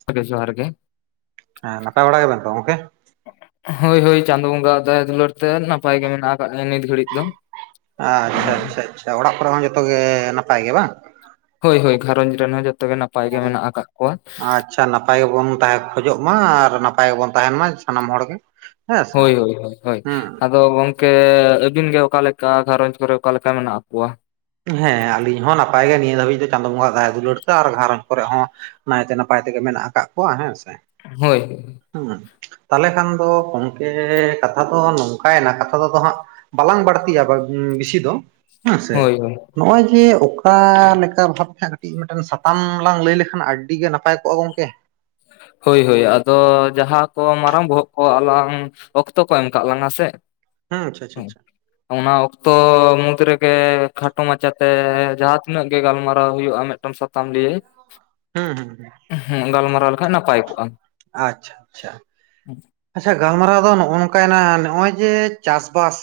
[unintelligible] ᱜᱚᱝᱠᱮ ᱡᱚᱦᱟᱨ ᱜᱮ ᱦᱮᱸ ᱱᱟᱯᱟᱭ ᱵᱟᱲᱟ ᱜᱮ ᱵᱮᱱ ᱛᱚ ᱜᱚᱢᱠᱮ? ᱦᱚᱭ - ᱦᱚᱭ ᱪᱟᱺᱫᱚ - ᱵᱚᱺᱜᱟ ᱫᱟᱭᱟ ᱫᱩᱞᱟᱹᱲ ᱛᱮ ᱱᱟᱯᱟᱭ ᱜᱮ ᱢᱮᱱᱟᱜ ᱟᱠᱟᱫ ᱞᱤᱧᱟ ᱱᱤᱛ ᱜᱷᱟᱹᱲᱤᱠ ᱫᱚ ᱾ ᱟᱪᱪᱷᱟ ᱟᱪᱪᱷᱟ ᱪᱷᱟ ᱚᱲᱟᱜ ᱠᱚᱨᱮ ᱦᱚᱸ ᱡᱚᱛᱚᱜ ᱜᱮ ᱱᱟᱯᱟᱭ ᱜᱮ ᱵᱟᱝ? ᱦᱚᱭ - ᱦᱚᱭ ᱜᱷᱟᱨᱚᱸᱡᱽ ᱨᱮᱱ ᱦᱚᱸ ᱡᱚᱛᱚ ᱜᱮ ᱱᱟᱯᱟᱭ ᱜᱮ ᱢᱮᱱᱟᱜ ᱟᱠᱟᱜ ᱠᱚᱣᱟ ᱾ ᱟᱪᱪᱷᱟ ᱱᱟᱯᱟᱭ ᱜᱮ ᱵᱚᱱ ᱛᱟᱦᱮ ᱠᱷᱚᱡᱚᱜ ᱢᱟ ᱟᱨ ᱱᱟᱯᱟᱭ ᱜᱮ ᱵᱚᱱ ᱛᱟᱦᱮᱱ ᱢᱟ ᱥᱟᱱᱟᱢ ᱦᱚᱲ ᱜᱮ᱾ ᱦᱮᱸ ᱥᱮ ᱦᱚᱭ ᱻ ᱦᱚᱭ ᱻ ᱦᱚᱭ ᱻ ᱦᱚᱭ ᱦᱩᱸ ᱟᱫᱚ ᱜᱚᱝᱠᱮᱼᱼᱼ ᱠᱮᱻ ᱟᱹᱵᱤᱱ ᱜᱮ ᱚᱠᱟ ᱞᱮᱠᱟ ᱜᱷᱟᱨᱚᱸᱡᱽ ᱠᱚᱨᱮ ᱚᱠᱟ ᱞᱮᱠᱟ ᱢᱮᱱᱟᱜ ᱠᱚᱣᱟ? ᱦᱮᱸ ᱟᱹᱞᱤᱧ ᱦᱚᱸ ᱱᱟᱯᱟᱭ ᱜᱮᱭᱟ ᱱᱤᱭᱟᱹ ᱫᱷᱟᱹᱵᱤᱡ ᱫᱚ, ᱪᱟᱺᱫᱚ ᱵᱚᱺᱜᱟ ᱦᱟᱜ ᱫᱟᱭᱟ ᱫᱩᱞᱟᱹᱲ ᱛᱮ, ᱟᱨ ᱜᱷᱟᱨᱚᱸᱡᱽ ᱠᱚ ᱨᱮ ᱦᱚᱸ ᱱᱟᱭ ᱛᱮ ᱱᱟᱯᱟᱭ ᱛᱮᱜᱮ ᱢᱮᱱᱟᱜ ᱟᱠᱟᱫ ᱠᱚᱣᱟ ᱦᱮᱸ ᱥᱮ᱾ ᱦᱚᱭ ᱦᱳᱭ᱾ ᱦᱮᱸ ᱛᱟᱦᱚᱞᱮ ᱠᱷᱟᱱ ᱫᱚ ᱜᱚᱝᱠᱮ ᱠᱟᱛᱷᱟ ᱫᱚ ᱱᱚᱝᱠᱟ ᱮᱱᱟ, ᱠᱟᱛᱷᱟ ᱛᱮᱫᱚ ᱦᱟᱸᱜ ᱵᱟᱞᱟᱝ ᱵᱟᱹᱲᱛᱤᱭᱟ ᱵᱤᱥᱤ ᱫᱚ ᱦᱮᱸ ᱥᱮ? ᱦᱳᱭ ᱦᱳᱭ ᱱᱚᱜᱼᱚᱭ ᱡᱮ ᱚᱠᱟ ᱞᱮᱠᱟ ᱵᱷᱟᱵᱽ ᱛᱮ ᱦᱟᱸᱜ ᱠᱟᱹᱴᱤᱡ ᱢᱤᱫᱴᱮᱱ ᱥᱟᱛᱟᱢ ᱞᱟᱝ ᱞᱟᱹᱭ ᱞᱮᱠᱷᱟᱱ ᱟᱹᱰᱤ ᱜᱮ ᱱᱟᱯᱟᱭ ᱠᱚᱜᱼᱟ ᱜᱚᱝᱠᱮ᱾ ᱦᱚᱭ ᱦᱚᱭ ᱟᱫᱚ ᱡᱟᱦᱟᱸ ᱠᱚ ᱢᱟᱨᱟᱝ ᱵᱚᱦᱚᱜ ᱠᱚ ᱟᱞᱟᱝ ᱚᱠᱛᱚ ᱠᱚ ᱮᱢ ᱠᱟᱜ ᱞᱟᱝᱟ ᱥᱮ? ᱦᱩᱸ ᱪᱷᱟ ᱪᱷᱟ ᱪᱷᱟ᱾ ᱚᱱᱟ ᱚᱠᱛᱚ ᱢᱩᱫᱽ ᱨᱮᱜᱮ ᱠᱷᱟᱴᱚ ᱢᱟᱪᱟ ᱛᱮ ᱡᱟᱦᱟᱸ ᱛᱤᱱᱟᱹᱜ ᱜᱮ ᱜᱟᱞᱢᱟᱨᱟᱣ ᱦᱩᱭᱩᱜᱼᱟ, ᱢᱤᱫ ᱴᱟᱝ ᱥᱟᱛᱟᱢ ᱞᱟᱹᱭᱮ ᱦᱩᱸ ᱦᱩᱸ ᱦᱩᱸ᱾ ᱦᱩᱸ ᱜᱟᱞᱢᱟᱨᱟᱣ ᱞᱮᱠᱷᱟᱡ ᱱᱟᱯᱟᱭ ᱠᱚᱜᱼᱟ᱾ ᱟᱪᱪᱷᱟ ᱪᱷᱟ ᱪᱷᱟ᱾ ᱟᱪᱪᱷᱟ ᱜᱟᱞᱢᱟᱨᱟᱣ ᱫᱚ ᱱᱚᱜ ᱱᱚᱝᱠᱟ ᱮᱱᱟ ᱱᱚᱜᱼᱚᱭ ᱡᱮ ᱪᱟᱥ-ᱵᱟᱥ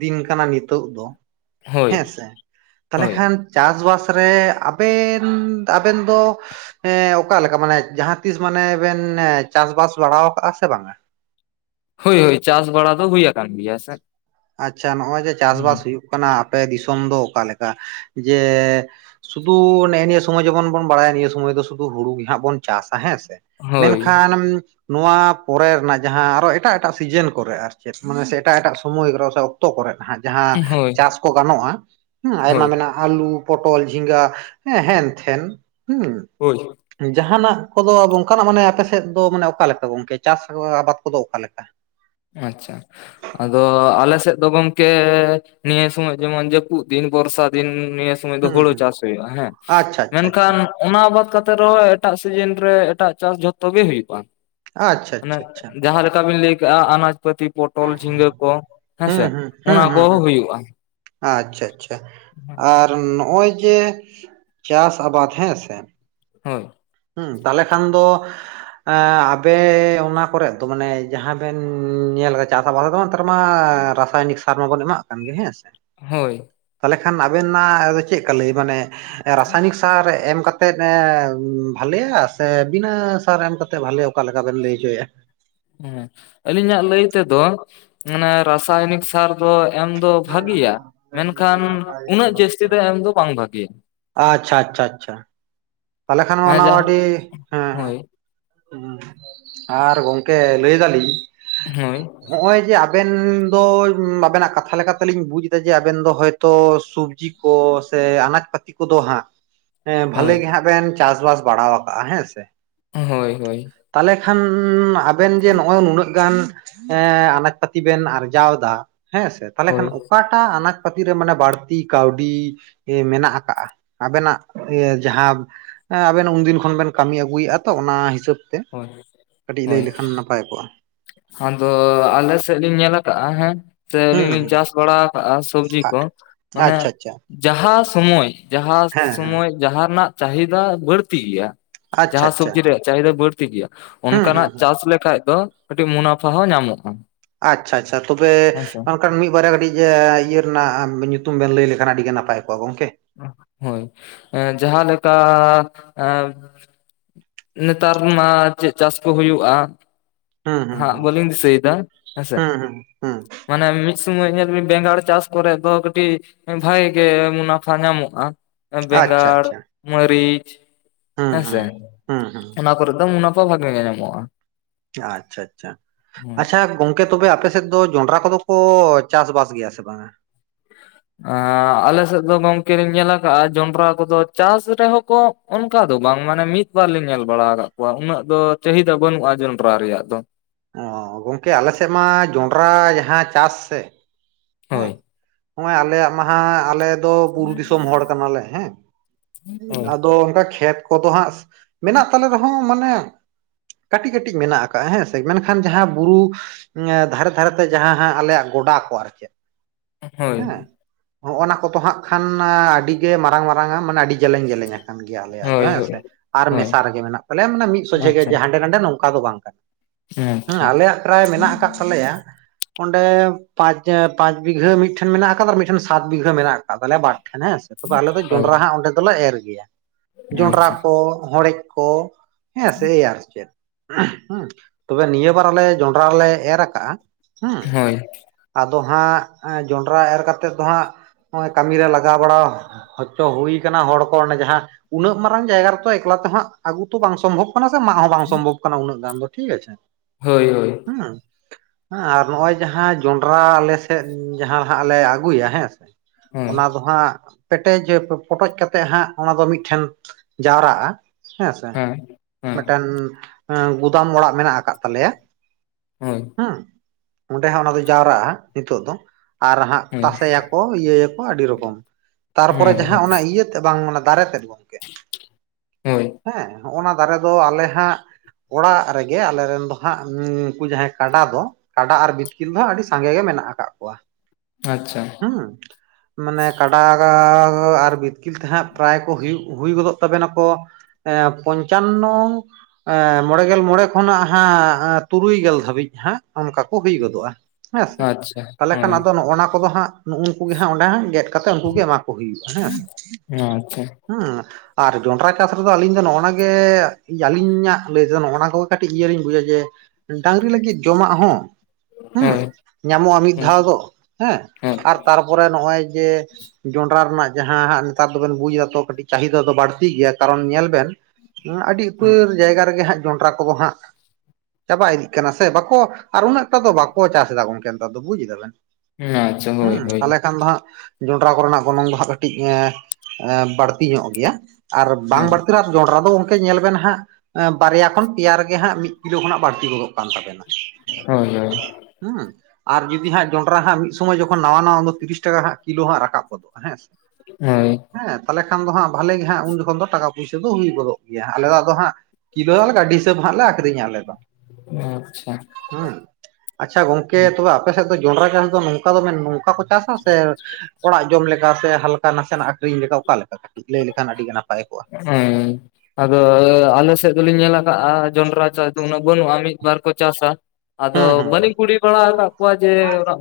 ᱫᱤᱱ ᱠᱟᱱᱟ ᱱᱤᱛᱚᱜ ᱫᱚ᱾ ᱦᱳᱭ ᱦᱮᱸ ᱥᱮ ᱛᱟᱦᱚᱞᱮ ᱦᱳᱭ ᱠᱷᱟᱱ ᱪᱟᱥ-ᱵᱟᱥ ᱨᱮ ᱟᱵᱮᱱ ᱟᱵᱮᱱ ᱫᱚ ᱮᱸ ᱚᱠᱟ ᱞᱮᱠᱟ ᱢᱟᱱᱮ ᱡᱟᱦᱟᱸ ᱛᱤᱥ ᱢᱟᱱᱮ ᱵᱮᱱ ᱪᱟᱥ-ᱵᱟᱥ ᱵᱟᱲᱟᱣ ᱟᱠᱟᱜᱼᱟ ᱥᱮ ᱵᱟᱝᱟ? ᱦᱚᱭ ᱦᱚᱭ ᱪᱟᱥ ᱵᱟᱲᱟ ᱫᱚ ᱦᱩᱭ ᱟᱠᱟᱱ ᱜᱮᱭᱟ ᱥᱮ᱾ ᱟᱪᱪᱷᱟ ᱱᱚᱜᱼᱚᱭ ᱡᱮ ᱪᱟᱥ-ᱵᱟᱥ ᱦᱩᱭᱩᱜ ᱠᱟᱱᱟ ᱟᱯᱮ ᱫᱤᱥᱚᱢ ᱫᱚ ᱚᱠᱟ ᱞᱮᱠᱟ? ᱡᱮ ᱥᱩᱫᱩ ᱱᱮᱜ ᱱᱤᱭᱟᱹ ᱥᱚᱢᱚᱭ ᱡᱮᱢᱚᱱ ᱵᱚᱱ ᱵᱟᱲᱟᱭᱟ ᱱᱤᱭᱟᱹ ᱥᱚᱢᱚᱭ ᱫᱚ ᱥᱩᱫᱩ ᱦᱩᱲᱩ ᱜᱮ ᱦᱟᱸᱜ ᱵᱚᱱ ᱪᱟᱥᱟ ᱦᱮᱸ ᱥᱮ? ᱢᱮᱱ ᱦᱳᱭ ᱠᱷᱟᱱ ᱮᱢ ᱱᱚᱣᱟ ᱯᱚᱨᱮ ᱨᱮᱱᱟᱜ ᱡᱟᱦᱟᱸ ᱟᱨ ᱦᱚᱸ ᱮᱴᱟᱜ ᱮᱴᱟᱜ ᱥᱤᱡᱮᱱ ᱠᱚ ᱨᱮ ᱟᱨ ᱪᱮᱫ ᱢᱟᱱᱮ ᱥᱮ ᱮᱴᱟᱜ ᱮᱴᱟᱜ ᱥᱚᱢᱚᱭ ᱠᱚᱨᱮ ᱥᱮ ᱚᱠᱛᱚ ᱠᱚᱨᱮ ᱦᱟᱸᱜ ᱡᱟᱦᱟᱸ ᱦᱳᱭ ᱪᱟᱥ ᱠᱚ ᱜᱟᱱᱚᱜᱼᱟ, ᱦᱮᱸ ᱟᱭᱢᱟ ᱦᱳᱭ ᱢᱮᱱᱟᱜ ᱟᱹᱞᱩ, ᱯᱚᱴᱚᱞ, ᱡᱷᱤᱸᱜᱟ ᱦᱮᱸ ᱦᱮᱱᱛᱷᱮᱱ ᱦᱩᱸ᱾ ᱦᱳᱭ᱾ ᱡᱟᱦᱟᱸ ᱱᱟᱜ ᱠᱚ ᱫᱚ ᱚᱱᱠᱟ ᱱᱟᱜ ᱢᱟᱱᱮ ᱟᱯᱮ ᱥᱮᱫ ᱫᱚ ᱢᱟᱱᱮ ᱚᱠᱟ ᱞᱮᱠᱟ ᱜᱚᱝᱠᱮ? ᱪᱟᱥ ᱟᱵᱟᱫ ᱠᱚᱫᱚ ᱚᱠᱟ ᱞᱮᱠᱟ? ᱟᱪᱪᱷᱟ᱾ ᱟᱫᱚ ᱟᱞᱮ ᱥᱮᱫ ᱫᱚ ᱜᱚᱝᱠᱮ ᱱᱤᱭᱟᱹ ᱥᱚᱢᱚᱭ ᱡᱮᱢᱚᱱ ᱡᱟᱹᱯᱩᱫ ᱫᱤᱱ ᱵᱚᱨᱥᱟ ᱫᱤᱱ ᱱᱤᱭᱟᱹ ᱥᱚᱢᱚᱭ ᱫᱚ ᱦᱩᱸ ᱦᱩᱲᱩ ᱦᱩᱸ ᱪᱟᱥ ᱦᱩᱭᱩᱜᱼᱟ ᱦᱮᱸ ᱟᱪᱪᱷᱟ ᱢᱮᱱ ᱟᱪᱪᱷᱟ ᱟᱪᱪᱷᱟ ᱠᱷᱟᱱ ᱚᱱᱟ ᱵᱟᱫᱽ ᱠᱟᱛᱮᱫ ᱨᱮ ᱦᱚᱸ ᱮᱴᱟᱜ ᱥᱤᱡᱮᱱ ᱨᱮ ᱮᱴᱟᱜ ᱪᱟᱥ ᱡᱚᱛᱚ ᱜᱮ ᱦᱩᱭᱩᱜᱼᱟ᱾ ᱟᱪᱪᱷᱟ ᱚᱱᱟ ᱟᱪᱪᱷᱟ ᱟᱪᱪᱷᱟ ᱡᱟᱦᱟᱸ ᱞᱮᱠᱟ ᱵᱤᱱ ᱞᱟᱹᱭ ᱠᱮᱜᱼᱟ ᱟᱱᱟᱡᱽ ᱯᱟᱹᱛᱤ ᱯᱚᱴᱚᱞ ᱡᱷᱤᱸᱜᱟᱹ ᱠᱚ ᱦᱮᱸ ᱦᱩᱸ ᱥᱮ ᱦᱩᱸ ᱦᱩᱸ ᱚᱱᱟ ᱠᱚ ᱦᱩᱸ ᱦᱚᱸ ᱦᱩᱸ ᱦᱩᱭᱩᱜᱼᱟ᱾ ᱟᱪᱪᱷᱟ ᱟᱪᱪᱷᱟ, ᱟᱨ ᱱᱚᱜᱼᱚᱭ ᱡᱮ ᱪᱟᱥ ᱟᱵᱟᱫ ᱦᱮᱸ ᱥᱮ? ᱦᱳᱭ᱾ ᱦᱩᱸ ᱛᱟᱦᱚᱞᱮ ᱠᱷᱟᱱ ᱫᱚ ᱟᱸ ᱟᱵᱮ ᱚᱱᱟ ᱠᱚᱨᱮ ᱫᱚ ᱢᱟᱱᱮ ᱡᱟᱦᱟᱸ ᱵᱮᱱ ᱧᱮᱞ ᱠᱟᱫᱟ ᱪᱟᱥ ᱟᱵᱚ ᱫᱚ ᱱᱮᱛᱟᱨ ᱢᱟ ᱨᱟᱥᱟᱭᱚᱱᱤᱠ ᱥᱟᱨ ᱢᱟᱵᱚᱱ ᱮᱢᱟᱜ ᱠᱟᱱ ᱜᱮ ᱦᱮᱸ ᱥᱮ? ᱦᱳᱭ᱾ ᱛᱟᱦᱚᱞᱮ ᱠᱷᱟᱱ ᱟᱵᱮᱱᱟᱜ ᱪᱮᱫᱠᱟ ᱞᱟᱹᱭ ᱢᱟᱱᱮ ᱨᱟᱥᱟᱭᱱᱤᱠ ᱥᱟᱨ ᱮᱢ ᱮᱻ ᱠᱟᱛᱮᱫ ᱵᱷᱟᱞᱮᱭᱟ ᱥᱮ ᱵᱤᱱᱟᱹ ᱥᱟᱨ ᱮᱢ ᱠᱟᱛᱮ ᱵᱷᱟᱞᱮ ᱚᱠᱟᱞᱮᱠᱟ ᱵᱮᱱ ᱞᱟᱹᱭ ᱦᱚᱪᱚᱭᱮᱫᱼᱟ? ᱦᱩᱸ ᱟᱹᱞᱤᱧᱟᱜ ᱞᱟᱹᱭ ᱛᱮᱫᱚ ᱢᱟᱱᱮ ᱨᱟᱥᱟᱭᱚᱱᱤᱠ ᱥᱟᱨ ᱫᱚ ᱮᱢ ᱫᱚ ᱵᱷᱟᱜᱤᱭᱟ, ᱢᱮᱱᱠᱷᱟᱱ ᱩᱱᱟᱹᱜ ᱦᱚᱪᱚᱭᱮᱫᱼᱟ ᱡᱟᱹᱥᱛᱤ ᱫᱚ ᱮᱢ ᱫᱚ ᱵᱟᱝ ᱵᱷᱟᱜᱮᱭᱟ᱾ ᱟᱪᱪᱷᱟ ᱟᱪᱪᱷᱟ ᱟᱪᱪᱷᱟ ᱛᱟᱦᱞᱮ ᱠᱷᱟᱱ ᱦᱮᱸ ᱚᱱᱟ ᱡᱟᱦᱟᱸ ᱟᱹᱰᱤ ᱦᱮᱸ ᱦᱮᱸ᱾ ᱦᱳᱭ ᱟᱨ ᱜᱚᱝᱠᱮ ᱞᱟᱹᱭ ᱫᱟᱞᱤᱧ ᱦᱳᱭ᱾ ᱦᱚᱸᱜᱼᱚᱭ ᱡᱮ ᱟᱵᱮᱱ ᱫᱚ ᱟᱵᱮᱱᱟᱜ ᱠᱟᱛᱷᱟ ᱛᱮᱞᱤᱧ ᱵᱩᱡ ᱮᱫᱟ ᱡᱮ ᱟᱵᱮᱱ ᱫᱚ ᱦᱳᱭ ᱛᱚ ᱥᱚᱵᱡᱤ ᱠᱚ ᱥᱮ ᱟᱱᱟᱡᱽ ᱯᱟᱹᱛᱤ ᱠᱚᱫᱚ ᱦᱟᱸᱜ [unintelligible] ᱦᱮᱸ ᱵᱷᱟᱞᱤ ᱜᱮ ᱦᱟᱸᱜ ᱵᱮᱱ ᱪᱟᱥᱵᱟᱥ ᱵᱟᱲᱟ ᱠᱟᱜᱼᱟ ᱦᱮᱸ ᱥᱮ? ᱦᱳᱭ ᱦᱳᱭ᱾ ᱛᱟᱦᱞᱮ ᱠᱷᱟᱱ ᱟᱵᱮᱱ ᱡᱮ ᱱᱚᱜ-ᱚᱭ ᱱᱩᱱᱟᱹᱜ ᱜᱟᱱ ᱮᱸᱻ ᱟᱱᱟᱡᱽ ᱯᱟᱹᱛᱤ ᱵᱮᱱ ᱟᱨᱡᱟᱣ ᱮᱫᱟ ᱦᱮᱸ ᱥᱮ, ᱛᱟᱦᱞᱮ ᱦᱳᱭ ᱠᱷᱟᱱ ᱚᱠᱟ ᱮᱴᱚᱠᱟ ᱟᱱᱟᱡᱽ ᱯᱟᱟᱹᱛᱤ ᱨᱮ ᱢᱟᱱᱮ ᱵᱟᱹᱲᱛᱤ ᱠᱟᱹᱣᱰᱤ ᱢᱮᱱᱟᱜ ᱟᱠᱟᱜᱼᱟ ᱟᱵᱮᱱᱟᱜ ᱤᱭᱟᱹ ᱡᱟᱦᱟᱸ ᱮᱸ, ᱟᱵᱮᱱ ᱩᱱᱫᱤᱱ ᱠᱷᱚᱱ ᱵᱮᱱ ᱠᱟᱹᱢᱤ ᱟᱹᱜᱩᱭᱮᱜ-ᱟ ᱛᱚ ᱚᱱᱟ ᱦᱤᱥᱟᱹᱵ ᱛᱮ ᱦᱳᱭ ᱠᱟᱹᱴᱤᱡ ᱞᱟᱹᱭ ᱦᱳᱭ ᱞᱮᱠᱷᱟᱱ ᱱᱟ ᱯᱟᱭ ᱠᱚᱜ-ᱟ᱾ ᱟᱫᱚ ᱟᱞᱮ ᱥᱮᱫ ᱞᱤᱧ ᱧᱮᱞ ᱟᱠᱟᱜᱼᱟ ᱦᱮᱸ ᱥᱮ ᱦᱩᱸ ᱟᱹᱞᱤᱧ ᱞᱤᱧ ᱦᱩᱸ ᱪᱟᱥ ᱵᱟᱲᱟ ᱟᱠᱟᱜᱼᱟ ᱥᱚᱵᱽᱡᱤ ᱠᱚ ᱢᱟᱱᱮ ᱟᱪᱪᱷᱟ ᱟᱪᱪᱷᱟ ᱡᱟᱦᱟᱸ ᱥᱚᱢᱚᱭ ᱡᱟᱦᱟᱸ ᱦᱮᱸ ᱦᱮᱸ ᱥᱚᱢᱚᱭ ᱡᱟᱦᱟᱸ ᱨᱮᱱᱟᱜ ᱪᱟᱦᱤᱫᱟ ᱵᱟᱹᱲᱛᱤ ᱜᱮᱭᱟ ᱟᱪᱪᱷᱟ ᱡᱟᱦᱟᱸ ᱟᱪᱪᱷᱟ ᱥᱚᱵᱡᱤ ᱨᱮᱭᱟᱜ ᱪᱟᱦᱤᱫᱟ ᱵᱟᱹᱲᱛᱤ ᱜᱮᱭᱟ ᱦᱩᱸ ᱦᱩᱸ ᱚᱱᱠᱟᱱᱟᱜ ᱦᱩᱸ ᱪᱟᱥ ᱞᱮᱠᱷᱟᱡ ᱫᱚ ᱠᱟᱹᱴᱤᱡ ᱢᱩᱱᱟᱯᱷᱟ ᱦᱚᱸ ᱧᱟᱢᱚᱜᱼᱟ᱾ ᱟᱪᱪᱷᱟ ᱟᱪᱪᱷᱟ, ᱛᱚᱵᱮ ᱦᱮᱸᱥᱮ ᱚᱝᱠᱟ ᱢᱤᱫ ᱵᱟᱨᱭᱟ ᱠᱟᱹᱴᱤᱡ ᱮᱸᱻ ᱤᱭᱟᱹ ᱨᱮᱱᱟᱜ ᱧᱩᱛᱩᱢ ᱵᱮᱱ ᱞᱟᱹᱭ ᱞᱮᱠᱷᱟᱱ ᱟᱹᱰᱤ ᱜᱮ ᱱᱟᱯᱟᱭ ᱠᱚᱜᱼᱟ ᱜᱚᱝᱠᱮ᱾ ᱦᱳᱭ ᱮᱸ ᱡᱟᱦᱟᱸᱞᱮᱠᱟ ᱮᱸᱻ ᱱᱮᱛᱟᱨ ᱢᱟ ᱪᱮᱜ ᱪᱟᱥ ᱠᱚ ᱦᱩᱭᱩᱜᱼᱟ ᱦᱩᱸ ᱦᱩᱸ ᱦᱟᱸᱜ ᱦᱩᱸ ᱵᱟᱞᱤᱧ ᱫᱤᱥᱤᱭᱫᱟ ᱦᱮᱸᱥᱮ ᱦᱩᱸ ᱦᱩᱸ ᱦᱩᱸ ᱢᱟᱱᱮ ᱢᱤᱫ ᱥᱩᱢᱚᱭ ᱧᱮᱞ ᱵᱤᱱ ᱵᱮᱸᱜᱟᱲ ᱪᱟᱥ ᱠᱚᱨᱮ ᱫᱚ ᱠᱟᱹᱴᱤᱡ ᱵᱷᱟᱜᱤ ᱜᱮ ᱢᱩᱱᱟᱯᱷᱟ ᱧᱟᱢᱚᱜᱼᱟ᱾ ᱟᱪᱪᱷᱟ ᱵᱮᱸᱜᱟᱲ, ᱟᱪᱪᱷᱟ ᱢᱟᱹᱨᱤᱪ, ᱦᱩᱸ ᱦᱮᱸᱥᱮ ᱦᱩᱸ, ᱦᱩᱸ ᱦᱩᱸ᱾ ᱚᱱᱟ ᱠᱚᱨᱮ ᱫᱚ ᱢᱩᱱᱟᱯᱷᱟ ᱵᱷᱟᱜᱮ ᱜᱮ ᱧᱟᱢᱚᱜᱼᱟ᱾ ᱟᱪᱪᱷᱟ ᱟᱪᱪᱷᱟ, ᱦᱳᱭ ᱟᱪᱪᱷᱟ ᱜᱚᱝ ᱠᱮ ᱛᱚᱵᱮ ᱟᱯᱮ ᱥᱮᱫ ᱫᱚ ᱡᱚᱸᱰᱨᱟ ᱠᱚᱫᱚ ᱠᱚ ᱪᱟᱥ-ᱵᱟᱥ ᱜᱮᱭᱟ ᱥᱮ ᱵᱟᱝᱟ? ᱟᱸᱻ ᱟᱞᱮ ᱥᱮᱫ ᱫᱚ ᱜᱚᱝᱠᱮ ᱞᱤᱧ ᱧᱮᱞ ᱟᱠᱟᱜᱼᱟ ᱡᱚᱸᱰᱨᱟ ᱠᱚᱫᱚ ᱪᱟᱥ ᱨᱮᱦᱚᱸ ᱠᱚ ᱚᱱᱠᱟ ᱫᱚ ᱵᱟᱝ ᱢᱟᱱᱮ ᱢᱤᱫ-ᱵᱟᱨ ᱞᱤᱧ ᱧᱮᱞ ᱵᱟᱲᱟ ᱟᱠᱟᱫ ᱠᱚᱣᱟ ᱩᱱᱟᱹᱜ ᱫᱚ ᱪᱟᱹᱦᱤᱫᱟ ᱵᱟᱹᱱᱩᱜᱼᱟ ᱡᱚᱸᱰᱨᱟ ᱨᱮᱭᱟᱜ ᱫᱚ᱾ ᱚ ᱜᱚᱝᱠᱮ ᱟᱞᱮ ᱥᱮᱫ ᱢᱟ ᱡᱚᱸᱰᱨᱟ ᱡᱟᱦᱟᱸ ᱪᱟᱥ ᱥᱮ ᱦᱳᱭ ᱦᱩᱸ ᱚᱱᱟ ᱟᱞᱮᱭᱟᱜ ᱢᱟ ᱦᱟᱸᱜ ᱟᱞᱮ ᱫᱚ ᱵᱩᱨᱩ ᱫᱤᱥᱚᱢ ᱦᱚᱲ ᱠᱟᱱᱟᱞᱮ ᱦᱮᱸ᱾ ᱦᱩᱸ, ᱦᱳᱭ ᱟᱫᱚ ᱚᱝᱠᱟ ᱠᱷᱮᱛ ᱠᱚᱫᱚ ᱦᱟᱸᱜ ᱢᱮᱱᱟᱜ ᱛᱟᱞᱮ ᱨᱮᱦᱚᱸ ᱢᱟᱱᱮ ᱠᱟᱹᱴᱤᱡ ᱠᱟᱹᱴᱤᱡ ᱢᱮᱱᱟᱜ ᱟᱠᱟᱜᱼᱟ ᱦᱮᱸᱥᱮ ᱢᱮᱱᱠᱷᱟᱱ ᱡᱟᱦᱟᱸ ᱵᱩᱨᱩ ᱱᱚᱣᱟ ᱫᱷᱟᱨᱮ ᱫᱷᱟᱨᱮᱛᱮ ᱡᱟᱦᱟᱸ ᱦᱟᱸᱜ ᱟᱞᱮᱭᱟᱜ ᱜᱚᱰᱟ ᱠᱚ ᱟᱨ ᱪᱮᱫ ᱦᱳᱭ ᱦᱩᱸ, ᱦᱚᱸᱜᱼᱚᱱᱟ ᱠᱚᱫᱚ ᱦᱟᱸᱜ ᱠᱷᱟᱱ ᱟᱹᱰᱤ ᱜᱮ ᱢᱟᱨᱟᱝ ᱢᱟᱨᱟᱝᱟ ᱢᱟᱱᱮ ᱟᱹᱰᱤ ᱡᱮᱞᱮᱧ ᱡᱮᱞᱮᱧᱟ᱾ ᱠᱟᱱ ᱜᱮᱭᱟ ᱟᱞᱮᱭᱟᱜ ᱫᱚ ᱦᱳᱭ ᱦᱮᱸ ᱥᱮ ᱦᱳᱭ ᱟᱨ ᱦᱳᱭ ᱢᱮᱥᱟ ᱨᱮᱜᱮ ᱢᱮᱱᱟᱜ ᱛᱟᱞᱮᱭᱟ ᱢᱟᱱᱮ ᱢᱤᱫ ᱥᱚᱡᱷᱮ ᱜᱮ ᱟᱪᱪᱷᱟ ᱡᱟᱦᱟᱸ ᱱᱚᱸᱰᱮ ᱱᱚᱝᱠᱟ ᱫᱚ ᱵᱟᱝ ᱠᱟᱱᱟ ᱦᱩᱸ, ᱟᱪᱪᱷᱟ ᱟᱞᱮᱭᱟᱜ ᱯᱨᱟᱭ ᱢᱮᱱᱟᱜ ᱟᱠᱟᱫ ᱛᱟᱞᱮᱭᱟ ᱚᱸᱰᱮ ᱯᱟᱸᱪ ᱯᱟᱸᱪ ᱵᱤᱜᱷᱟᱹ ᱢᱤᱫᱴᱷᱮᱱ ᱢᱮᱱᱟᱜ ᱟᱠᱟᱫᱟ ᱟᱨ ᱢᱤᱫᱴᱷᱮᱱ ᱥᱟᱛ ᱵᱤᱜᱷᱟᱹ ᱢᱮᱱᱟᱜ ᱠᱟᱫ ᱛᱟᱞᱮᱭᱟ ᱵᱟᱨ ᱴᱷᱮᱱ ᱦᱮᱸ ᱥᱮ᱾ ᱵᱟ ᱟᱞᱮ ᱫᱚ ᱡᱚᱸᱰᱨᱟ ᱦᱳᱭ ᱦᱟᱸᱜ ᱚᱸᱰᱮ ᱫᱚᱞᱮ ᱮᱨ ᱜᱮᱭᱟ ᱡᱚᱸᱰᱨᱟ ᱟᱪᱪᱷᱟ ᱠᱚ, ᱦᱚᱲᱮᱡ ᱠᱚ᱾ ᱦᱮᱸ ᱥᱮ ᱮᱹᱭ ᱟᱨ ᱪᱮᱫ ᱦᱩᱸ, ᱛᱚᱵᱮ ᱱᱤᱭᱟᱹ ᱵᱟᱨ ᱟᱞᱮ ᱡᱚᱸᱰᱨᱟ ᱨᱮᱞᱮ ᱮᱨ ᱠᱟᱜᱼᱟ ᱦᱩᱸ, ᱦᱳᱭ ᱟᱫᱚ ᱦᱟᱸᱜ ᱡᱚᱸᱰᱨᱟ ᱮᱨ ᱠᱟᱛᱮᱫ ᱫᱚ ᱦᱟᱸᱜ ᱦᱟᱸ, ᱠᱟᱹᱢᱤ ᱨᱮ ᱞᱟᱜᱟᱣ ᱵᱟᱲᱟ ᱦᱚᱭᱛᱚ ᱦᱩᱭ ᱠᱟᱱᱟ ᱦᱚᱲ ᱠᱚ, ᱚᱸᱰᱮ ᱡᱟᱦᱟᱸ ᱩᱱᱟᱹᱜ ᱢᱟᱨᱟᱝ ᱡᱟᱭᱜᱟ ᱨᱮᱛᱚ ᱮᱠᱞᱟ ᱛᱮᱦᱟᱸᱜ ᱟᱹᱜᱩ ᱛᱚ ᱵᱟᱝ ᱥᱚᱢᱵᱷᱚᱵᱽ ᱠᱟᱱᱟ ᱥᱮ ᱢᱟᱜ ᱦᱚᱸ ᱵᱟᱝ ᱥᱚᱢᱵᱷᱚᱵᱽ ᱠᱟᱱᱟ ᱩᱱᱟᱹᱜ ᱜᱟᱱ ᱫᱚ ᱴᱷᱤᱠ ᱟᱪᱷᱮ᱾ ᱦᱳᱭ ᱦᱳᱭ᱾ ᱦᱩᱸ, ᱦᱮᱸ ᱟᱨ ᱱᱚᱜᱼᱚᱭ ᱡᱟᱦᱟᱸ ᱡᱚᱸᱰᱨᱟ ᱟᱞᱮ ᱥᱮᱫ ᱡᱟᱦᱟᱸ ᱦᱟᱸᱜ ᱞᱮ ᱟᱹᱜᱩᱭᱟ ᱦᱮᱸ ᱥᱮ, ᱦᱳᱭ ᱚᱱᱟ ᱫᱚ ᱦᱟᱸᱜ ᱯᱮᱴᱮᱡ ᱯᱚᱴᱚᱡ ᱠᱟᱛᱮᱫ ᱦᱟᱸᱜ ᱚᱱᱟ ᱫᱚ ᱢᱤᱫᱴᱷᱮᱱ ᱡᱟᱣᱨᱟᱜᱼᱟ᱾ ᱦᱮᱸᱥᱮ ᱦᱳᱭ ᱦᱮᱸ ᱢᱤᱫᱴᱟᱱ ᱜᱩᱫᱟᱢ ᱚᱲᱟᱜ ᱢᱮᱱᱟᱜ ᱟᱠᱟᱜ ᱛᱟᱞᱮᱭᱟ᱾ ᱦᱳᱭ᱾ ᱦᱩᱸ, ᱚᱸᱰᱮ ᱦᱚᱸ ᱚᱱᱟ ᱫᱚ ᱡᱟᱣᱨᱟᱜᱼᱟ ᱦᱤᱛᱳᱜ ᱫᱚ᱾ ᱟᱨ ᱦᱟᱸᱜ ᱦᱳᱭ ᱛᱟᱥᱮᱭᱟᱠᱚ ᱤᱭᱟᱹᱭ ᱟᱠᱚ ᱟᱹᱰᱤ ᱨᱚᱠᱚᱢ, ᱛᱟᱨᱯᱚᱨᱮ ᱦᱳᱭ ᱡᱟᱦᱟᱸ ᱚᱱᱟ ᱤᱭᱟᱹ ᱛᱮᱫ ᱵᱟᱝ ᱟᱱᱟ ᱫᱟᱨᱮ ᱛᱮᱫ ᱜᱚᱝᱠᱮ᱾ ᱦᱳᱭ ᱾ ᱦᱮᱸ ᱱᱚᱜᱼᱱᱟ ᱫᱟᱨᱮ ᱫᱚ ᱟᱞᱮ ᱦᱟᱸᱜ ᱚᱲᱟᱜ ᱨᱮᱜᱮ ᱟᱞᱮ ᱨᱮᱱ ᱫᱚ ᱦᱟᱸᱜ ᱩᱱᱠᱩ ᱡᱟᱦᱟᱸᱭ ᱠᱟᱰᱟ ᱫᱚ ᱠᱟᱰᱟ ᱟᱨ ᱵᱤᱛᱠᱤᱞ ᱫᱚ ᱦᱚᱸ ᱟᱹᱰᱤ ᱥᱟᱸᱜᱮ ᱜᱮ ᱢᱮᱱᱟᱜ ᱟᱠᱟᱜ ᱠᱚᱣᱟ᱾ ᱟᱪᱪᱷᱟ᱾ ᱦᱩᱸ ᱢᱟᱱᱮ ᱠᱟᱰᱟ ᱟᱨ ᱵᱤᱛᱠᱤᱞ ᱛᱮ ᱦᱟᱸᱜ ᱯᱨᱟᱭ ᱠᱚ ᱦᱩᱭ ᱜᱚᱫᱚᱜ ᱛᱟᱵᱮ ᱱᱟᱠᱚ ᱯᱚᱧᱪᱟᱱᱱᱚ ᱢᱚᱬᱮ ᱜᱮᱞ ᱢᱚᱬᱮ ᱠᱷᱚᱱᱟᱜ ᱦᱟᱸᱜ ᱛᱩᱨᱩᱭ ᱜᱮᱞ ᱫᱷᱟᱹᱵᱤᱡ ᱦᱟᱸᱜ ᱚᱱᱠᱟ ᱠᱚ ᱦᱩᱭ ᱜᱚᱫᱚᱜᱼᱟ ᱦᱮᱸ ᱥᱮ ᱾ ᱟᱪᱪᱷᱟ ᱾ [unintelligible] ᱟᱫᱚ ᱱᱚᱜ ᱚᱱᱟ ᱠᱚᱫᱚ ᱦᱟᱸᱜ ᱩᱱᱠᱩ ᱜᱮ ᱦᱟᱸᱜ ᱚᱸᱰᱮ ᱦᱟᱸᱜ ᱜᱮᱫ ᱠᱟᱛᱮᱜ ᱩᱱᱠᱩ ᱜᱮ ᱮᱢᱟ ᱠᱚ ᱦᱩᱭᱩᱜᱼᱟ ᱦᱮᱸ ᱟᱪᱪᱷᱟ ᱦᱮᱸ ᱾ ᱟᱨ ᱡᱚᱱᱰᱨᱟ ᱪᱟᱥ ᱨᱮᱫᱚ ᱟᱹᱞᱤᱧ ᱫᱚ ᱱᱚᱜ ᱱᱚᱣᱟ ᱜᱮ ᱟᱹᱞᱤᱧᱟᱜ ᱞᱟᱹᱭ ᱛᱮᱫᱚ ᱱᱚᱜ ᱱᱚᱣᱟ ᱠᱚᱜᱮ ᱠᱟᱹᱴᱤᱡ ᱤᱭᱟᱹᱞᱤᱧ ᱵᱩᱡᱟ ᱡᱮ ᱰᱟᱝᱨᱤ ᱞᱟᱹᱜᱤᱫ ᱡᱚᱢᱟᱜ ᱦᱚᱸ ᱦᱮᱸ ᱦᱳᱭ ᱧᱟᱢᱚᱜᱼᱟ᱾ ᱢᱤᱫ ᱦᱳᱭ ᱫᱷᱟᱣ ᱫᱚ᱾ ᱦᱮᱸ ᱟᱨ ᱛᱟᱨᱯᱚᱨᱮ ᱱᱚᱜᱼᱚᱭ ᱡᱮ ᱡᱚᱱᱰᱨᱟ ᱨᱮᱱᱟᱜ ᱡᱟᱦᱟᱸ ᱦᱟᱸᱜ ᱱᱮᱛᱟᱨ ᱫᱚᱵᱮᱱ ᱵᱩᱡ ᱮᱫᱟ ᱛᱚ, ᱠᱟᱹᱴᱤᱡ ᱪᱟᱦᱤᱫᱟ ᱫᱚ ᱵᱟᱹᱲᱛᱤ ᱜᱮᱭᱟ᱾ ᱠᱟᱨᱚᱱ ᱧᱮᱞ ᱵᱮᱱ ᱟᱹᱰᱤ ᱩᱛᱟᱹᱨ ᱡᱟᱭᱜᱟ ᱨᱮᱜᱮ ᱦᱟᱸᱜ ᱡᱚᱱᱰᱨᱟ ᱠᱚᱫᱚ ᱦᱟᱸᱜ ᱪᱟᱵᱟ ᱤᱫᱤ ᱠᱟᱱᱟ ᱥᱮ ᱵᱟᱠᱚ ᱟᱨ ᱩᱱᱟᱹᱜ ᱴᱟ ᱫᱚ ᱵᱟᱠᱚ ᱪᱟᱥ ᱮᱫᱟ ᱜᱚᱝᱠᱮ ᱱᱮᱛᱟᱨ ᱫᱚ ᱵᱩᱡ ᱫᱟ ᱵᱮᱱ ᱟᱪᱪᱷᱟ ᱾ ᱦᱳᱭ ᱦᱩᱸ ᱛᱟᱦᱚᱞᱮ ᱦᱳᱭ ᱠᱷᱟᱱ ᱫᱚ ᱦᱟᱸᱜ ᱡᱚᱱᱰᱨᱟ ᱠᱚᱨᱮᱱᱟᱜ ᱜᱚᱱᱚᱝ ᱫᱚ ᱦᱟᱸᱜ ᱠᱟᱹᱴᱤᱡ ᱵᱟᱹᱲᱛᱤ ᱧᱚᱜ ᱜᱮᱭᱟ᱾ ᱟᱨ ᱵᱟᱝ ᱦᱳᱭ ᱵᱟᱹᱲᱛᱤ ᱡᱚᱱᱰᱨᱟ ᱫᱚ ᱚᱱᱠᱮ ᱧᱮᱞ ᱵᱮᱱ ᱦᱟᱸᱜ ᱵᱟᱨᱭᱟ ᱠᱷᱚᱱ ᱯᱮᱭᱟ ᱨᱮᱜᱮ ᱦᱟᱸᱜ ᱢᱤᱫ ᱠᱤᱞᱳ ᱠᱷᱚᱱᱟᱜ ᱵᱟᱹᱲᱛᱤ ᱜᱚᱫᱚᱜ ᱠᱟᱱ ᱛᱟᱵᱮᱱᱟ᱾ ᱦᱳᱭ ᱦᱳᱭ ᱾ ᱦᱩᱸ ᱟᱨ ᱡᱩᱫᱤ ᱦᱟᱸᱜ ᱡᱚᱸᱰᱨᱟ ᱦᱟᱸᱜ ᱢᱤᱫ ᱥᱚᱢᱚᱭ ᱡᱚᱠᱷᱚᱱ ᱱᱟᱣᱟ ᱱᱟᱣᱟ ᱩᱱ ᱫᱚ ᱛᱤᱨᱤᱥ ᱴᱟᱠᱟ ᱦᱟᱸᱜ ᱠᱤᱞᱳ ᱦᱟᱸᱜ ᱨᱟᱠᱟᱵ ᱜᱚᱫᱚᱜᱼᱟ ᱦᱮᱸ ᱥᱮ ᱾ ᱦᱳᱭ᱾ ᱦᱮᱸ ᱛᱟᱦᱚᱞᱮ ᱠᱷᱟᱱ ᱫᱚ ᱦᱟᱸᱜ ᱵᱷᱟᱞᱮ ᱜᱮ ᱦᱟᱸᱜ ᱩᱱ ᱡᱚᱠᱷᱚᱱ ᱫᱚ ᱴᱟᱠᱟ ᱯᱩᱭᱥᱟ ᱫᱚ ᱦᱩᱭ ᱜᱚᱫᱚᱜ ᱜᱮᱭᱟ᱾ ᱟᱞᱮ ᱫᱚ ᱟᱫᱚ ᱦᱟᱸᱜ ᱠᱤᱞᱳ ᱜᱟᱹᱰᱤ ᱦᱤᱥᱟᱹᱵᱽ ᱦᱟᱸᱜ ᱞᱮ ᱟᱠᱷᱨᱤᱧᱟ ᱟᱞᱮ ᱫᱚ᱾ ᱟᱪᱪᱷᱟ᱾ ᱦᱮᱸ ᱟᱪᱪᱷᱟ ᱜᱚᱝᱠᱮ ᱛᱚᱵᱮ ᱟᱯᱮ ᱥᱮᱫ ᱫᱚ ᱡᱚᱱᱰᱨᱟ ᱪᱟᱥ ᱫᱚ, ᱱᱚᱝᱠᱟ ᱫᱚ ᱢᱮᱱ ᱱᱚᱝᱠᱟ ᱠᱚ ᱪᱟᱥᱟ ᱥᱮ? ᱚᱲᱟᱜ ᱡᱚᱢ ᱞᱮᱠᱟ ᱥᱮ ᱦᱟᱞᱠᱟ ᱱᱟᱥᱮᱱᱟᱜ ᱟᱹᱠᱷᱚᱨᱤᱧ ᱞᱮᱠᱟ ᱚᱠᱟ ᱞᱮᱠᱟ? ᱠᱟᱹᱴᱤᱡ ᱞᱟᱹᱭ ᱞᱮᱠᱷᱟᱱ ᱟᱹᱰᱤ ᱜᱮ ᱱᱟᱯᱟᱭ ᱠᱚᱜᱼᱟ᱾ ᱦᱩᱸ ᱟᱫᱚ ᱟᱞᱮ ᱥᱮᱫ ᱫᱚᱞᱤᱧ ᱧᱮᱞ ᱟᱠᱟᱫᱼᱟ, ᱡᱚᱱᱰᱨᱟ ᱪᱟᱥ ᱫᱚ ᱩᱱᱟᱹᱜ ᱵᱟᱹᱱᱩᱜᱼᱟ᱾ ᱢᱤᱫ ᱵᱟᱨ ᱠᱚ ᱪᱟᱥᱟ ᱟᱫᱚ ᱦᱩᱸ ᱦᱩᱸ ᱦᱩᱸ ᱵᱟᱞᱤᱞ ᱠᱩᱞᱤ ᱵᱟᱲᱟ ᱟᱠᱟᱫ ᱠᱚᱣᱟ, ᱡᱮ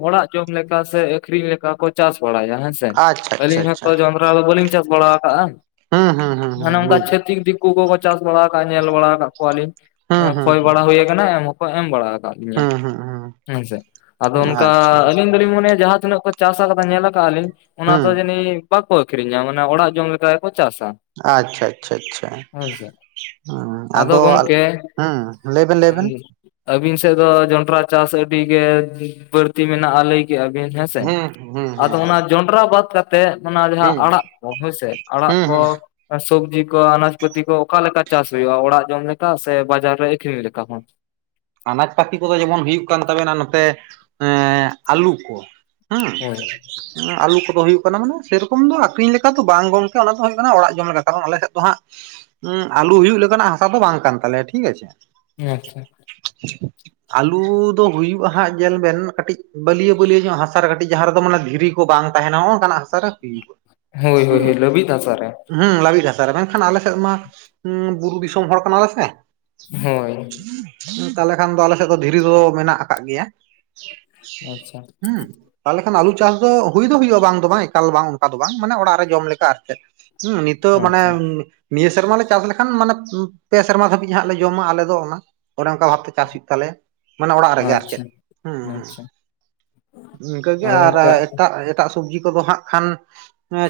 ᱚᱲᱟᱜ ᱡᱚᱢ ᱞᱮᱠᱟ ᱥᱮ ᱟᱹᱠᱷᱚᱨᱤᱧ ᱞᱮᱠᱟ ᱠᱚ ᱪᱟᱥ ᱵᱟᱲᱟᱭᱟ ᱦᱮᱸ ᱥᱮ? ᱟᱪᱪᱷᱟ ᱟᱪᱪᱷᱟ ᱟᱹᱞᱤᱧ ᱦᱚᱸ ᱛᱚ ᱡᱚᱱᱰᱨᱟ ᱫᱚ ᱵᱟᱹᱞᱤᱧ ᱪᱟᱥ ᱵᱟᱲᱟ ᱟᱠᱟᱜᱼᱟ᱾ ᱦᱮᱸ ᱦᱮᱸ᱾ ᱚᱱᱮ ᱚᱱᱠᱟ ᱪᱷᱟᱛᱤᱠ ᱫᱤᱠᱩ ᱠᱚᱠᱚ ᱪᱟᱥ ᱵᱟᱲᱟ ᱟᱠᱟᱜᱼᱟ, ᱧᱮᱞ ᱵᱟᱲᱟ ᱟᱠᱟᱫ ᱠᱚᱣᱟᱞᱤᱧ ᱦᱩᱸ ᱦᱩᱸ ᱠᱷᱚᱭ ᱦᱩᱸ ᱵᱟᱲᱟ ᱦᱩᱭ ᱟᱠᱟᱱᱟ ᱮᱢ ᱦᱚᱸ ᱮᱢ ᱵᱟᱲᱟ ᱟᱠᱟᱫ ᱞᱤᱧᱟᱹ᱾ ᱦᱩᱸ ᱦᱩᱸ ᱦᱮᱸ ᱥᱮ ᱟᱫᱚ ᱦᱩᱸ ᱚᱱᱠᱟ ᱟᱪᱪᱷᱟ ᱟᱹᱞᱤᱧ ᱫᱚᱞᱤᱧ ᱢᱚᱱᱮᱭᱟ ᱡᱟᱦᱟᱸ ᱛᱤᱱᱟᱹᱜ-ᱼ ᱪᱟᱥ ᱠᱟᱫᱟ ᱧᱮᱞ ᱟᱠᱟᱫᱼᱟ ᱞᱤᱧ ᱚᱱᱟ ᱦᱩᱸ ᱫᱚ ᱡᱟᱹᱱᱤ ᱵᱟᱠᱚ ᱟᱹᱠᱷᱨᱤᱧᱟ, ᱢᱟᱱᱮ ᱚᱲᱟᱜ ᱡᱚᱢ ᱞᱮᱠᱟ ᱜᱮᱠᱚ ᱪᱟᱥᱟ᱾ ᱟᱪᱪᱷᱟ ᱟᱪᱪᱷᱟ ᱟᱪᱪᱷᱟ᱾ ᱦᱮᱸᱥᱮ ᱦᱩᱸ ᱟᱫᱚ ᱦᱩᱸ ᱞᱟᱹᱭ ᱵᱮᱱ ᱞᱟᱹᱭ ᱵᱮᱱ ᱟᱹᱵᱤᱱ ᱥᱮᱫ ᱫᱚ ᱡᱚᱱᱰᱨᱟ ᱪᱟᱥ ᱟᱹᱰᱤ ᱜᱮ ᱵᱟᱹᱲᱛᱤ ᱢᱮᱱᱟᱜᱼᱟ᱾ ᱞᱟᱹᱭ ᱠᱮᱭᱟ ᱵᱤᱱ ᱦᱮᱸᱥᱮ ᱦᱮᱸ ᱦᱮᱸ ᱾ ᱟᱫᱚ ᱦᱮᱸ ᱚᱱᱟ ᱡᱚᱱᱰᱨᱟ ᱵᱟᱫ ᱠᱟᱛᱮᱫ ᱛᱮ ᱚᱱᱟ ᱡᱟᱦᱟᱸ ᱦᱮᱸ ᱟᱲᱟᱜ ᱠᱚ ᱦᱳᱭ ᱥᱮ ᱟᱲᱟᱜ ᱦᱮᱸ ᱠᱚ ᱦᱮᱸ ᱥᱚᱵᱽᱡᱤ ᱠᱚ ᱟᱱᱟᱡ ᱯᱟᱹᱛᱤ ᱠᱚ ᱚᱠᱟ ᱞᱮᱠᱟ ᱪᱟᱥ ᱦᱩᱭᱩᱜᱼᱟ? ᱚᱲᱟᱜ ᱡᱚᱢ ᱞᱮᱠᱟ ᱥᱮ ᱵᱟᱡᱟᱨ ᱨᱮ ᱟᱠᱷᱨᱤᱧ ᱞᱮᱠᱟ ᱦᱚᱸ᱾ ᱟᱱᱟᱡᱽ ᱯᱟᱛᱤ ᱠᱚᱫᱚ ᱡᱮᱢᱚᱱ ᱦᱩᱭᱩᱜ ᱠᱟᱱ ᱛᱟᱵᱮᱱᱟ, ᱱᱚᱛᱮ ᱮ ᱟᱞᱩ ᱠᱚ ᱦᱮᱸ᱾ ᱦᱳᱭ ᱾ ᱟᱞᱩ ᱠᱚᱫᱚ ᱦᱩᱭᱩᱜ ᱠᱟᱱᱟ ᱢᱟᱱᱮ ᱥᱮᱨᱚᱠᱚᱢ ᱫᱚ ᱟᱠᱷᱨᱤᱧ ᱞᱮᱠᱟᱛᱚ ᱵᱟᱝ ᱜᱚᱢᱠᱮ ᱚᱱᱟ ᱫᱚ ᱦᱩᱭᱩᱜ ᱠᱟᱱᱟ, ᱚᱲᱟᱜ ᱡᱚᱢ ᱞᱮᱠᱟ᱾ ᱠᱟᱨᱚᱱ ᱟᱞᱮ ᱥᱮᱫ ᱫᱚ ᱦᱟᱸᱜ, ᱩᱸ ᱟᱞᱩ ᱦᱩᱭᱩᱜ ᱞᱮᱠᱟᱱᱟᱜ ᱦᱟᱥᱟ ᱫᱚ ᱵᱟᱝ ᱠᱟᱱ ᱛᱟᱞᱮᱭᱟ ᱴᱷᱤᱠ ᱟᱪᱷᱮ ᱾ ᱟᱪᱪᱷᱟ ᱾ ᱟᱹᱞᱩ ᱫᱚ ᱦᱩᱭᱩᱜᱼᱟ ᱦᱟᱸᱜ ᱧᱮᱞ ᱵᱮᱱ ᱠᱟᱹᱴᱤᱡ ᱵᱟᱹᱞᱭᱟᱹ ᱵᱟᱹᱞᱭᱟᱹ ᱧᱚᱜ ᱦᱟᱥᱟ ᱨᱮ ᱠᱟᱹᱴᱤᱡ ᱡᱟᱦᱟᱸ ᱨᱮᱫᱚ ᱢᱟᱱᱮ ᱫᱷᱤᱨᱤ ᱠᱚ ᱵᱟᱝ ᱛᱟᱦᱮᱱᱟ ᱱᱚᱜᱼᱚᱝᱠᱟᱱᱟᱜ ᱦᱟᱥᱟ ᱨᱮ ᱦᱩᱭᱩᱜᱼᱟ ᱾ ᱦᱳᱭ ᱦᱳᱭ ᱦᱳᱭ ᱞᱟᱵᱤᱛ ᱦᱟᱥᱟᱨᱮ ᱾ ᱦᱮᱸ ᱞᱟᱹᱵᱤᱫ ᱦᱟᱥᱟ ᱨᱮ ᱢᱮᱱᱠᱷᱟᱱ ᱟᱞᱮᱥᱮᱫ ᱢᱟ ᱩᱸ ᱵᱩᱨᱩ ᱫᱤᱥᱚᱢ ᱦᱚᱲ ᱠᱟᱱᱟ ᱞᱮ ᱥᱮ ᱾ ᱦᱳᱭ ᱛᱟᱦᱞᱮ ᱠᱷᱟᱱ ᱫᱚ ᱟᱞᱮ ᱥᱮᱫ ᱫᱚ ᱫᱷᱤᱨᱤ ᱫᱚ ᱢᱮᱱᱟᱜ ᱟᱠᱟᱜ ᱜᱮᱭᱟ ᱟᱪᱪᱷᱟ ᱾ ᱦᱩᱸ ᱾ ᱛᱟᱦᱚᱞᱮ ᱠᱷᱟᱱ ᱟᱹᱞᱩ ᱪᱟᱥ ᱫᱚ ᱦᱩᱭ ᱫᱚ ᱦᱩᱭᱩᱜᱼᱟ ᱵᱟᱝ ᱫᱚ ᱵᱟᱝ ᱮᱠᱟᱞ ᱵᱟᱝ ᱚᱱᱠᱟ ᱫᱚ ᱵᱟᱝ ᱢᱟᱱᱮ ᱚᱲᱟᱜ ᱨᱮ ᱡᱚᱢ ᱞᱮᱠᱟ ᱟᱨ ᱪᱮᱫ ᱾ ᱦᱩᱸ [unintelligible] ᱛᱳ ᱢᱟᱱᱮ ᱟᱪᱪᱷᱟ ᱱᱤᱭᱟᱹ ᱥᱮᱨᱢᱟ ᱞᱮ ᱪᱟᱥ ᱞᱮᱠᱷᱟᱱ ᱢᱟᱱᱮ ᱯᱮ ᱥᱮᱨᱢᱟ ᱫᱷᱟᱹᱵᱤᱡ ᱦᱟᱜ ᱞᱮ ᱡᱚᱢᱟ ᱟᱞᱮ ᱫᱚ ᱚᱱᱟ ᱚᱱᱮ ᱚᱱᱠᱟ ᱵᱷᱟᱵᱛᱮ ᱪᱟᱥ ᱦᱩᱭᱩᱜ ᱛᱟᱞᱮᱭᱟ ᱢᱟᱱᱮ ᱚᱲᱟᱜ ᱨᱮᱜᱮ ᱟᱨ ᱟᱪᱪᱷᱟ ᱪᱮᱫ ᱦᱩᱸ ᱦᱩᱸ ᱾ ᱟᱪᱪᱷᱟ ᱤᱱᱠᱟᱹᱜ ᱜᱮ ᱟᱫᱚ ᱟᱨ ᱚᱱᱠᱟ ᱮᱴᱟᱜ ᱮᱴᱟᱜ ᱥᱚᱵᱽᱡᱤ ᱠᱚᱫᱚ ᱦᱟᱸᱜ ᱠᱷᱟᱱ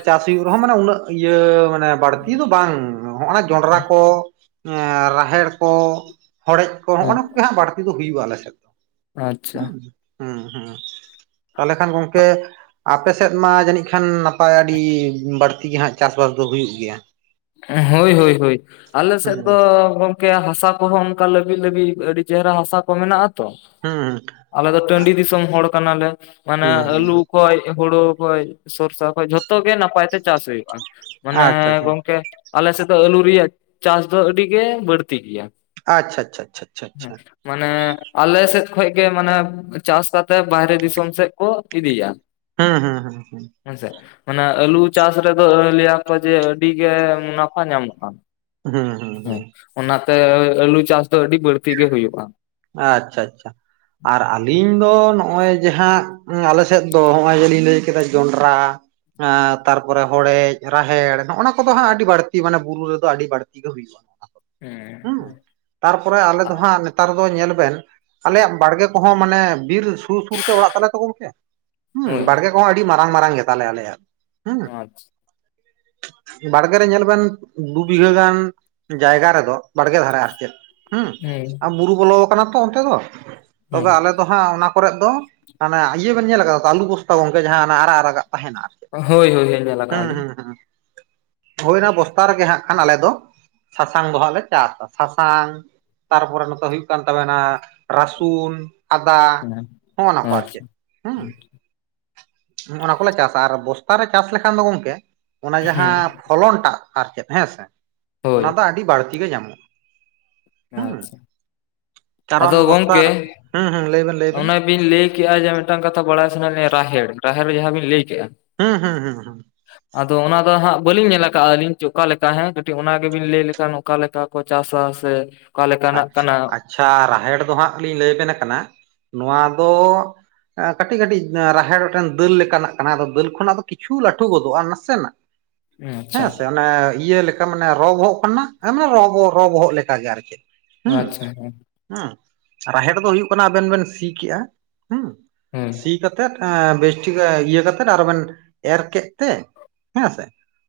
ᱪᱟᱥ ᱦᱩᱭᱩᱜ ᱨᱮᱦᱚᱸ ᱢᱟᱱᱮ ᱩᱱᱟᱹᱜ ᱤᱭᱟᱹ ᱵᱟᱹᱲᱛᱤ ᱫᱚ ᱵᱟᱝ ᱦᱚᱜᱼᱚᱱᱟ ᱡᱚᱱᱰᱨᱟ ᱠᱚ, ᱨᱟᱦᱮᱲ ᱠᱚ ᱦᱚᱲᱮᱡ ᱠᱚ ᱦᱮᱸ ᱦᱚᱜ-ᱚᱱᱟ ᱠᱚᱜᱮ ᱦᱟᱜ ᱵᱟᱹᱲᱛᱤ ᱫᱚ ᱦᱩᱭᱩᱜ-ᱟ ᱟᱞᱮ ᱥᱮᱫ ᱫᱚ ᱟᱪᱪᱷᱟ ᱦᱩᱸ ᱾ ᱦᱩᱸ ᱦᱩᱸ, ᱛᱟᱦᱚᱞᱮ ᱠᱷᱟᱱ ᱜᱚᱝᱠᱮ ᱟᱯᱮ ᱥᱮᱫ ᱢᱟ ᱡᱟᱹᱱᱤᱡ ᱠᱷᱟᱱ ᱱᱟᱯᱟᱭ ᱟᱹᱰᱤ ᱵᱟᱹᱲᱛᱤ ᱜᱮ ᱦᱟᱸᱜ ᱪᱟᱥᱵᱟᱥ ᱫᱚ ᱦᱩᱭᱩᱜ ᱜᱮᱭᱟ? ᱦᱳᱭ ᱦᱳᱭ ᱦᱳᱭ ᱟᱞᱮ ᱥᱮᱫ ᱦᱩᱸ ᱫᱚ ᱠᱮ ᱦᱟᱥᱟ ᱠᱚᱦᱚᱸ ᱚᱱᱠᱟ ᱞᱟᱹᱵᱤᱛ ᱞᱟᱹᱵᱤᱛ ᱟᱹᱰᱤ ᱪᱮᱦᱨᱟ ᱦᱟᱥᱟ ᱠᱚ ᱢᱮᱱᱟᱜ-ᱟ ᱛᱚ ᱾ ᱦᱩᱸ ᱦᱩᱸ ᱾ ᱟᱞᱮ ᱫᱚ ᱴᱟᱺᱰᱤ ᱫᱤᱥᱚᱢ ᱦᱚᱲ ᱠᱟᱱᱟᱞᱮ ᱢᱟᱱᱮ ᱦᱩᱸ ᱦᱩᱸ ᱟᱞᱩ ᱠᱷᱚᱡ, ᱦᱩᱲᱩ ᱠᱷᱚᱡ, ᱥᱚᱨᱥᱟ ᱠᱷᱚᱡ ᱡᱷᱚᱛᱚ ᱜᱮ ᱱᱟᱯᱟᱭ ᱛᱮ ᱪᱟᱥ ᱦᱩᱭᱩᱜᱼᱟ, ᱢᱟᱱᱮ ᱟᱪᱪᱷᱟ ᱟᱪᱪᱷᱟ ᱜᱚᱝᱠᱮ ᱟᱞᱮ ᱥᱮᱫ ᱫᱚ ᱟᱹᱞᱩ ᱨᱮᱭᱟᱜ ᱪᱟᱥ ᱫᱚ ᱟᱹᱰᱤ ᱜᱮ ᱵᱟᱹᱲᱛᱤ ᱜᱮᱭᱟ ᱾ ᱟᱪᱪᱷᱟ ᱟᱪᱪᱷᱟ ᱟᱪᱪᱷᱟ ᱟᱪᱪᱷᱟ ᱟᱪᱪᱷᱟ ᱟᱪᱪᱷᱟ ᱟᱪᱪᱷᱟ ᱾ ᱢᱟᱱᱮ ᱟᱞᱮ ᱥᱮᱫ ᱠᱷᱚᱡ ᱜᱮ ᱢᱟᱱᱮ ᱪᱟᱥ ᱠᱟᱛᱮᱜ ᱵᱟᱦᱨᱮ ᱫᱤᱥᱚᱢ ᱥᱮᱫ ᱠᱚ ᱤᱫᱤᱭᱟ ᱾ ᱦᱩᱸ ᱦᱩᱸ ᱦᱩᱸ ᱦᱩᱸ ᱾ ᱦᱮᱸᱥᱮ, ᱢᱟᱱᱮ ᱟᱹᱞᱩ ᱪᱟᱥ ᱨᱮᱫᱚ ᱞᱟᱹᱭ ᱟᱠᱚ ᱡᱮ ᱟᱹᱰᱤ ᱜᱮ ᱢᱩᱱᱟᱯᱷᱟ ᱧᱟᱢᱚᱜ-ᱟ ᱾ ᱦᱩᱸ ᱦᱩᱸ ᱾ ᱦᱮᱸ, ᱚᱱᱟᱛᱮ ᱟᱹᱞᱩ ᱪᱟᱥ ᱫᱚ ᱟᱹᱰᱤ ᱵᱟᱹᱲᱛᱤ ᱜᱮ ᱦᱩᱭᱩᱜ-ᱟ ᱾ ᱟᱪᱪᱷᱟ ᱟᱪᱪᱷᱟ, ᱟᱨ ᱟᱹᱞᱤᱧ ᱫᱚ ᱱᱚᱜ-ᱚᱭ ᱡᱮ ᱦᱟᱸᱜ ᱟᱞᱮ ᱥᱮᱫ ᱫᱚ ᱱᱚᱜ-ᱚᱭ ᱡᱮ ᱞᱤᱧ ᱞᱟᱹᱭ ᱠᱮᱫᱟ ᱡᱚᱱᱰᱨᱟ ᱮᱸ ᱛᱟᱨᱯᱚᱨᱮ ᱦᱚᱲᱮᱡ ᱨᱟᱦᱮᱲ ᱱᱚᱜᱼᱚᱱᱟ ᱠᱚᱫᱚ ᱦᱟᱸᱜ ᱟᱹᱰᱤ ᱵᱟᱹᱲᱛᱤ ᱢᱟᱱᱮ ᱵᱩᱨᱩ ᱨᱮᱫᱚ ᱟᱹᱰᱤ ᱵᱟᱹᱲᱛᱤ ᱜᱮ ᱦᱩᱭᱩᱜ ᱟ ᱚᱱᱟ ᱠᱚᱫᱚ, ᱦᱮᱸ ᱦᱩᱸ ᱛᱟᱨᱯᱚᱨᱮ ᱟᱞᱮ ᱫᱚ ᱦᱟᱸᱜ ᱱᱮᱛᱟᱨ ᱫᱚ ᱧᱮᱞ ᱵᱮᱱ ᱟᱞᱮᱭᱟᱜ ᱵᱟᱲᱜᱮ ᱠᱚᱦᱚᱸ ᱢᱟᱱᱮ ᱵᱤᱨ ᱥᱩᱨ ᱥᱩᱨ ᱛᱮ ᱚᱲᱟᱜ ᱛᱟᱞᱮ ᱛᱚ ᱜᱚᱝᱠᱮ, ᱦᱩᱸ ᱦᱳᱭ ᱵᱟᱲᱜᱮ ᱠᱚᱦᱚᱸ ᱟᱹᱰᱤ ᱢᱟᱨᱟᱝ ᱢᱟᱨᱟᱝ ᱜᱮᱛᱟ ᱞᱮᱭᱟ ᱟᱞᱮᱭᱟᱜ ᱾ ᱦᱩᱸ, ᱟᱪᱪᱷᱟ ᱵᱟᱲᱜᱮ ᱨᱮ ᱧᱮᱞ ᱵᱮᱱ ᱫᱩ ᱵᱤᱜᱷᱟᱹ ᱜᱟᱱ ᱡᱟᱭᱜᱟ ᱨᱮᱫᱚ ᱵᱟᱲᱜᱮ ᱫᱷᱟᱨᱮ ᱟᱨ ᱪᱮᱫ, ᱦᱩᱸ ᱦᱩᱸ ᱾ ᱟᱨ ᱵᱩᱨᱩ ᱵᱚᱞᱚ ᱟᱠᱟᱱᱟ ᱛᱚ ᱚᱱᱛᱮ ᱫᱚ, ᱛᱚᱵᱮ ᱦᱮᱸ ᱟᱞᱮ ᱫᱚ ᱦᱟᱸᱜ ᱚᱱᱟ ᱠᱚᱨᱮᱜ ᱫᱚ ᱢᱟᱱᱮ ᱤᱭᱟᱹ ᱵᱮᱱ ᱧᱮᱞ ᱠᱟᱫᱟ ᱛᱚ ᱟᱞᱩ ᱵᱚᱥᱛᱟ ᱜᱚᱝᱠᱮ ᱡᱟᱦᱟᱸ ᱦᱟᱱᱟ ᱟᱨᱟᱜ ᱟᱨᱟᱜᱟᱜ ᱛᱟᱦᱮᱱᱟ ᱟᱨᱠᱤ ᱦᱳᱭ ᱦᱳᱭ ᱧᱮᱞ ᱾ ᱟᱠᱟᱜᱼᱟ ᱦᱩᱸ ᱞᱤᱧ ᱦᱩᱸ ᱦᱩᱸ ᱾ ᱦᱳᱭ ᱚᱱᱟ ᱵᱚᱥᱛᱟ ᱨᱮᱜᱮ ᱦᱟᱸᱜ ᱠᱷᱟᱱ ᱟᱞᱮ ᱫᱚ ᱥᱟᱥᱟᱝ ᱫᱚ ᱦᱟᱸᱜ ᱞᱮ ᱪᱟᱥᱟ, ᱥᱟᱥᱟᱝ ᱛᱟᱨᱯᱚᱨᱮ ᱱᱚᱛᱮ ᱦᱩᱭᱩᱜ ᱠᱟᱱ ᱛᱟᱵᱮᱱᱟ ᱨᱟᱹᱥᱩᱱ, ᱟᱫᱟ ᱦᱮᱸ ᱦᱚᱜ-ᱚᱱᱟ ᱠᱚ ᱟᱨ ᱟᱪᱪᱷᱟ ᱪᱮᱫ ᱦᱩᱸ ᱾ ᱦᱚᱜ-ᱚᱱᱟ ᱠᱚᱞᱮ ᱪᱟᱥᱟ, ᱟᱨ ᱵᱚᱥᱛᱟ ᱨᱮ ᱪᱟᱥ ᱞᱮᱠᱷᱟᱱ ᱫᱚ ᱜᱚᱝᱠᱮ ᱚᱱᱟ ᱡᱟᱦᱟᱸ ᱦᱮᱸ ᱯᱷᱚᱞᱚᱱ ᱴᱟᱜ ᱟᱨ ᱪᱮᱫ ᱦᱮᱸᱥᱮ ᱦᱳᱭ ᱚᱱᱟ ᱫᱚ ᱟᱹᱰᱤ ᱵᱟᱹᱲᱛᱤ ᱜᱮ ᱧᱟᱢᱚᱜ-ᱟ ᱾ ᱟᱪᱪᱷᱟ ᱟᱫᱚ ᱠᱟᱨᱚᱱ ᱜᱚᱝᱠᱮ ᱵᱚᱥᱛᱟ ᱦᱩᱸ ᱦᱩᱸ ᱞᱟᱹᱭ ᱵᱮᱱ ᱾ ᱚᱱᱮ ᱵᱤᱱ ᱞᱟᱹᱭ ᱠᱮᱜᱼᱟ ᱡᱮ ᱢᱤᱫ ᱴᱟᱝ ᱠᱟᱛᱷᱟ ᱵᱟᱲᱟᱭ ᱥᱟᱱᱟᱭᱮᱫ ᱞᱤᱧᱟ ᱨᱟᱦᱮᱲ ᱨᱟᱦᱮᱲ ᱡᱟᱦᱟᱸ ᱵᱤᱱ ᱞᱟᱹᱭ ᱠᱮᱜᱼᱟ ᱦᱩᱸ ᱦᱩᱸ ᱦᱩᱸ ᱦᱩᱸ ᱟᱫᱚ ᱚᱱᱟ ᱫᱚ ᱦᱟᱸᱜ ᱵᱟᱹᱞᱤᱧ ᱧᱮᱞ ᱟᱠᱟᱜ, ᱟᱹᱞᱤᱧ ᱪᱚ ᱚᱠᱟ ᱞᱮᱠᱟ ᱦᱮᱸ ᱠᱟᱹᱴᱤᱡ ᱚᱱᱟ ᱜᱮ ᱵᱤᱱ ᱞᱟᱹᱭ ᱞᱮᱠᱷᱟᱱ ᱚᱠᱟ ᱞᱮᱠᱟ? ᱠᱚ ᱪᱟᱥᱟ ᱥᱮ ᱚᱠᱟ ᱞᱮᱠᱟᱱᱟᱜ ᱟᱪᱪᱷᱟ ᱠᱟᱱᱟ ᱟᱪᱪᱷᱟ ᱨᱟᱦᱮᱲ ᱫᱚ ᱦᱟᱸᱜ ᱞᱤᱧ ᱞᱟᱹᱭ ᱵᱮᱱ ᱠᱟᱱᱟ᱾ ᱱᱚᱣᱟ ᱫᱚ ᱠᱟᱹᱴᱤᱡ ᱠᱟᱹᱴᱤᱡ ᱨᱟᱦᱮᱲ ᱢᱤᱫ ᱴᱟᱝ ᱫᱟᱹᱞ ᱞᱮᱠᱟᱱᱟᱜ ᱠᱟᱱᱟ᱾ ᱟᱫᱚ ᱫᱟᱹᱞ ᱠᱷᱚᱱᱟᱜ ᱫᱚ ᱠᱤᱪᱷᱩ ᱞᱟᱹᱴᱩ ᱜᱚᱫᱚᱜ-ᱟ, ᱱᱟᱥᱮ ᱱᱟᱜ᱾ [inaudible] ᱟᱪᱪᱷᱟ ᱦᱮᱸ ᱥᱮ ᱚᱱᱮ ᱤᱭᱟᱹ ᱞᱮᱠᱟ, ᱢᱟᱱᱮ ᱨᱚ ᱵᱚᱦᱚᱜ ᱠᱟᱱᱟ ᱮᱸ ᱢᱟᱱᱮ ᱨᱚ ᱵᱚ ᱨᱚ ᱵᱚᱦᱚᱜ ᱞᱮᱠᱟ ᱜᱮ ᱟᱹᱨᱠᱤ᱾ ᱦᱩᱸ ᱟᱪᱪᱷᱟ ᱦᱮᱸ ᱦᱩᱸ ᱨᱟᱦᱮᱲ ᱫᱚ ᱦᱩᱭᱩᱜ ᱠᱟᱱᱟ, ᱟᱵᱮᱱ ᱵᱮᱱ ᱥᱤ ᱠᱮᱜ-ᱟ, ᱦᱩᱸ᱾ ᱦᱮᱸ! ᱥᱤ ᱠᱟᱛᱮᱜ ᱵᱮᱥᱴᱷᱤᱠ ᱤᱭᱟᱹ ᱠᱟᱛᱮᱜ ᱟᱨ ᱵᱮᱱ ᱮᱨ ᱠᱮᱫ ᱛᱮ ᱦᱮᱸ ᱥᱮ᱾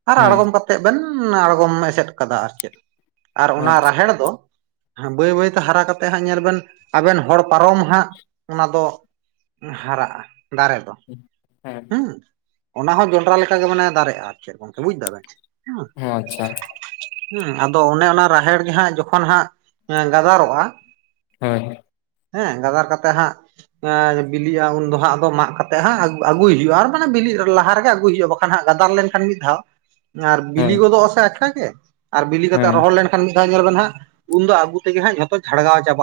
ᱟᱨ ᱦᱮᱸ ᱟᱬᱜᱚᱢ ᱠᱟᱛᱮᱫ ᱵᱮᱱ ᱟᱬᱜᱚᱢ ᱮᱥᱮᱫ ᱠᱟᱫᱟ ᱟᱨ ᱪᱮᱫ ᱟᱨ ᱚᱱᱟ ᱟᱪᱪᱷᱟ ᱨᱟᱦᱮᱲ ᱫᱚ ᱵᱟᱹᱭ ᱵᱟᱹᱭ ᱛᱮ ᱦᱟᱨᱟ ᱠᱟᱛᱮ ᱦᱟᱸᱜ ᱧᱮᱞ ᱵᱮᱱ, ᱟᱵᱮᱱ ᱦᱚᱲ ᱯᱟᱨᱚᱢ ᱦᱟᱸᱜ ᱚᱱᱟ ᱫᱚ ᱦᱟᱨᱟᱜ-ᱟ, ᱫᱟᱨᱮ ᱫᱚ᱾ ᱦᱮᱸ ᱦᱩᱸ! ᱚᱱᱟ ᱦᱚᱸ ᱡᱚᱱᱰᱨᱟ ᱞᱮᱠᱟ ᱜᱮ ᱢᱟᱱᱮ ᱫᱟᱨᱮᱜ-ᱟ ᱟᱨ ᱪᱮᱫ ᱜᱚᱢᱠᱮ ᱵᱩᱡ ᱫᱟ ᱵᱮᱱ ᱚᱸ ᱟᱪᱪᱷᱟ ᱦᱩᱸ ᱟᱫᱚ ᱚᱱᱮ ᱚᱱᱟ ᱨᱟᱦᱮᱲ ᱜᱮ ᱦᱟᱸᱜ ᱡᱚᱠᱷᱚᱱ ᱦᱟᱸᱜ ᱜᱟᱫᱟᱨᱚᱜᱼᱟ᱾ ᱦᱳᱭ ᱦᱮᱸ ᱜᱟᱫᱟᱨ ᱠᱟᱛᱮ ᱦᱟᱸᱜ ᱟᱨ ᱵᱤᱞᱤᱜ-ᱟ ᱩᱱ ᱫᱚ ᱦᱟᱸᱜ ᱟᱫᱚ ᱢᱟᱜ ᱠᱟᱛᱮᱜ ᱦᱟᱸᱜ, ᱟᱹᱜᱩᱭ ᱦᱩᱭᱩᱜ-ᱟ ᱟᱨ ᱢᱟᱱᱮ ᱵᱤᱞᱤᱜ ᱞᱟᱦᱟ ᱨᱮᱜᱮ ᱟᱹᱜᱩᱭ ᱦᱩᱭᱩᱜᱼᱟ᱾ ᱠᱟᱱ ᱦᱟᱸᱜ ᱜᱟᱫᱟᱞ ᱞᱮᱱᱠᱷᱟᱱ ᱢᱤᱫ ᱫᱷᱟᱣ [inaudible] ᱟᱨ ᱦᱳᱭ ᱵᱤᱞᱤ ᱜᱚᱫᱚᱜ ᱟᱥᱮ ᱟᱪᱠᱟ ᱜᱮ ᱟᱨ ᱵᱤᱞᱤ ᱠᱟᱛᱮ ᱦᱮᱸ ᱨᱚᱦᱚᱲ ᱞᱮᱱᱠᱷᱟᱱ ᱢᱤᱫ ᱫᱷᱟᱣ ᱧᱮᱞ ᱵᱮᱱ ᱦᱟᱸᱜ᱾ ᱩᱱ ᱫᱚ ᱟᱜᱩ ᱛᱮᱜᱮ ᱦᱟᱸᱜ ᱡᱷᱚᱛᱚ ᱡᱷᱟᱲᱟᱣ ᱪᱟᱵᱟᱜ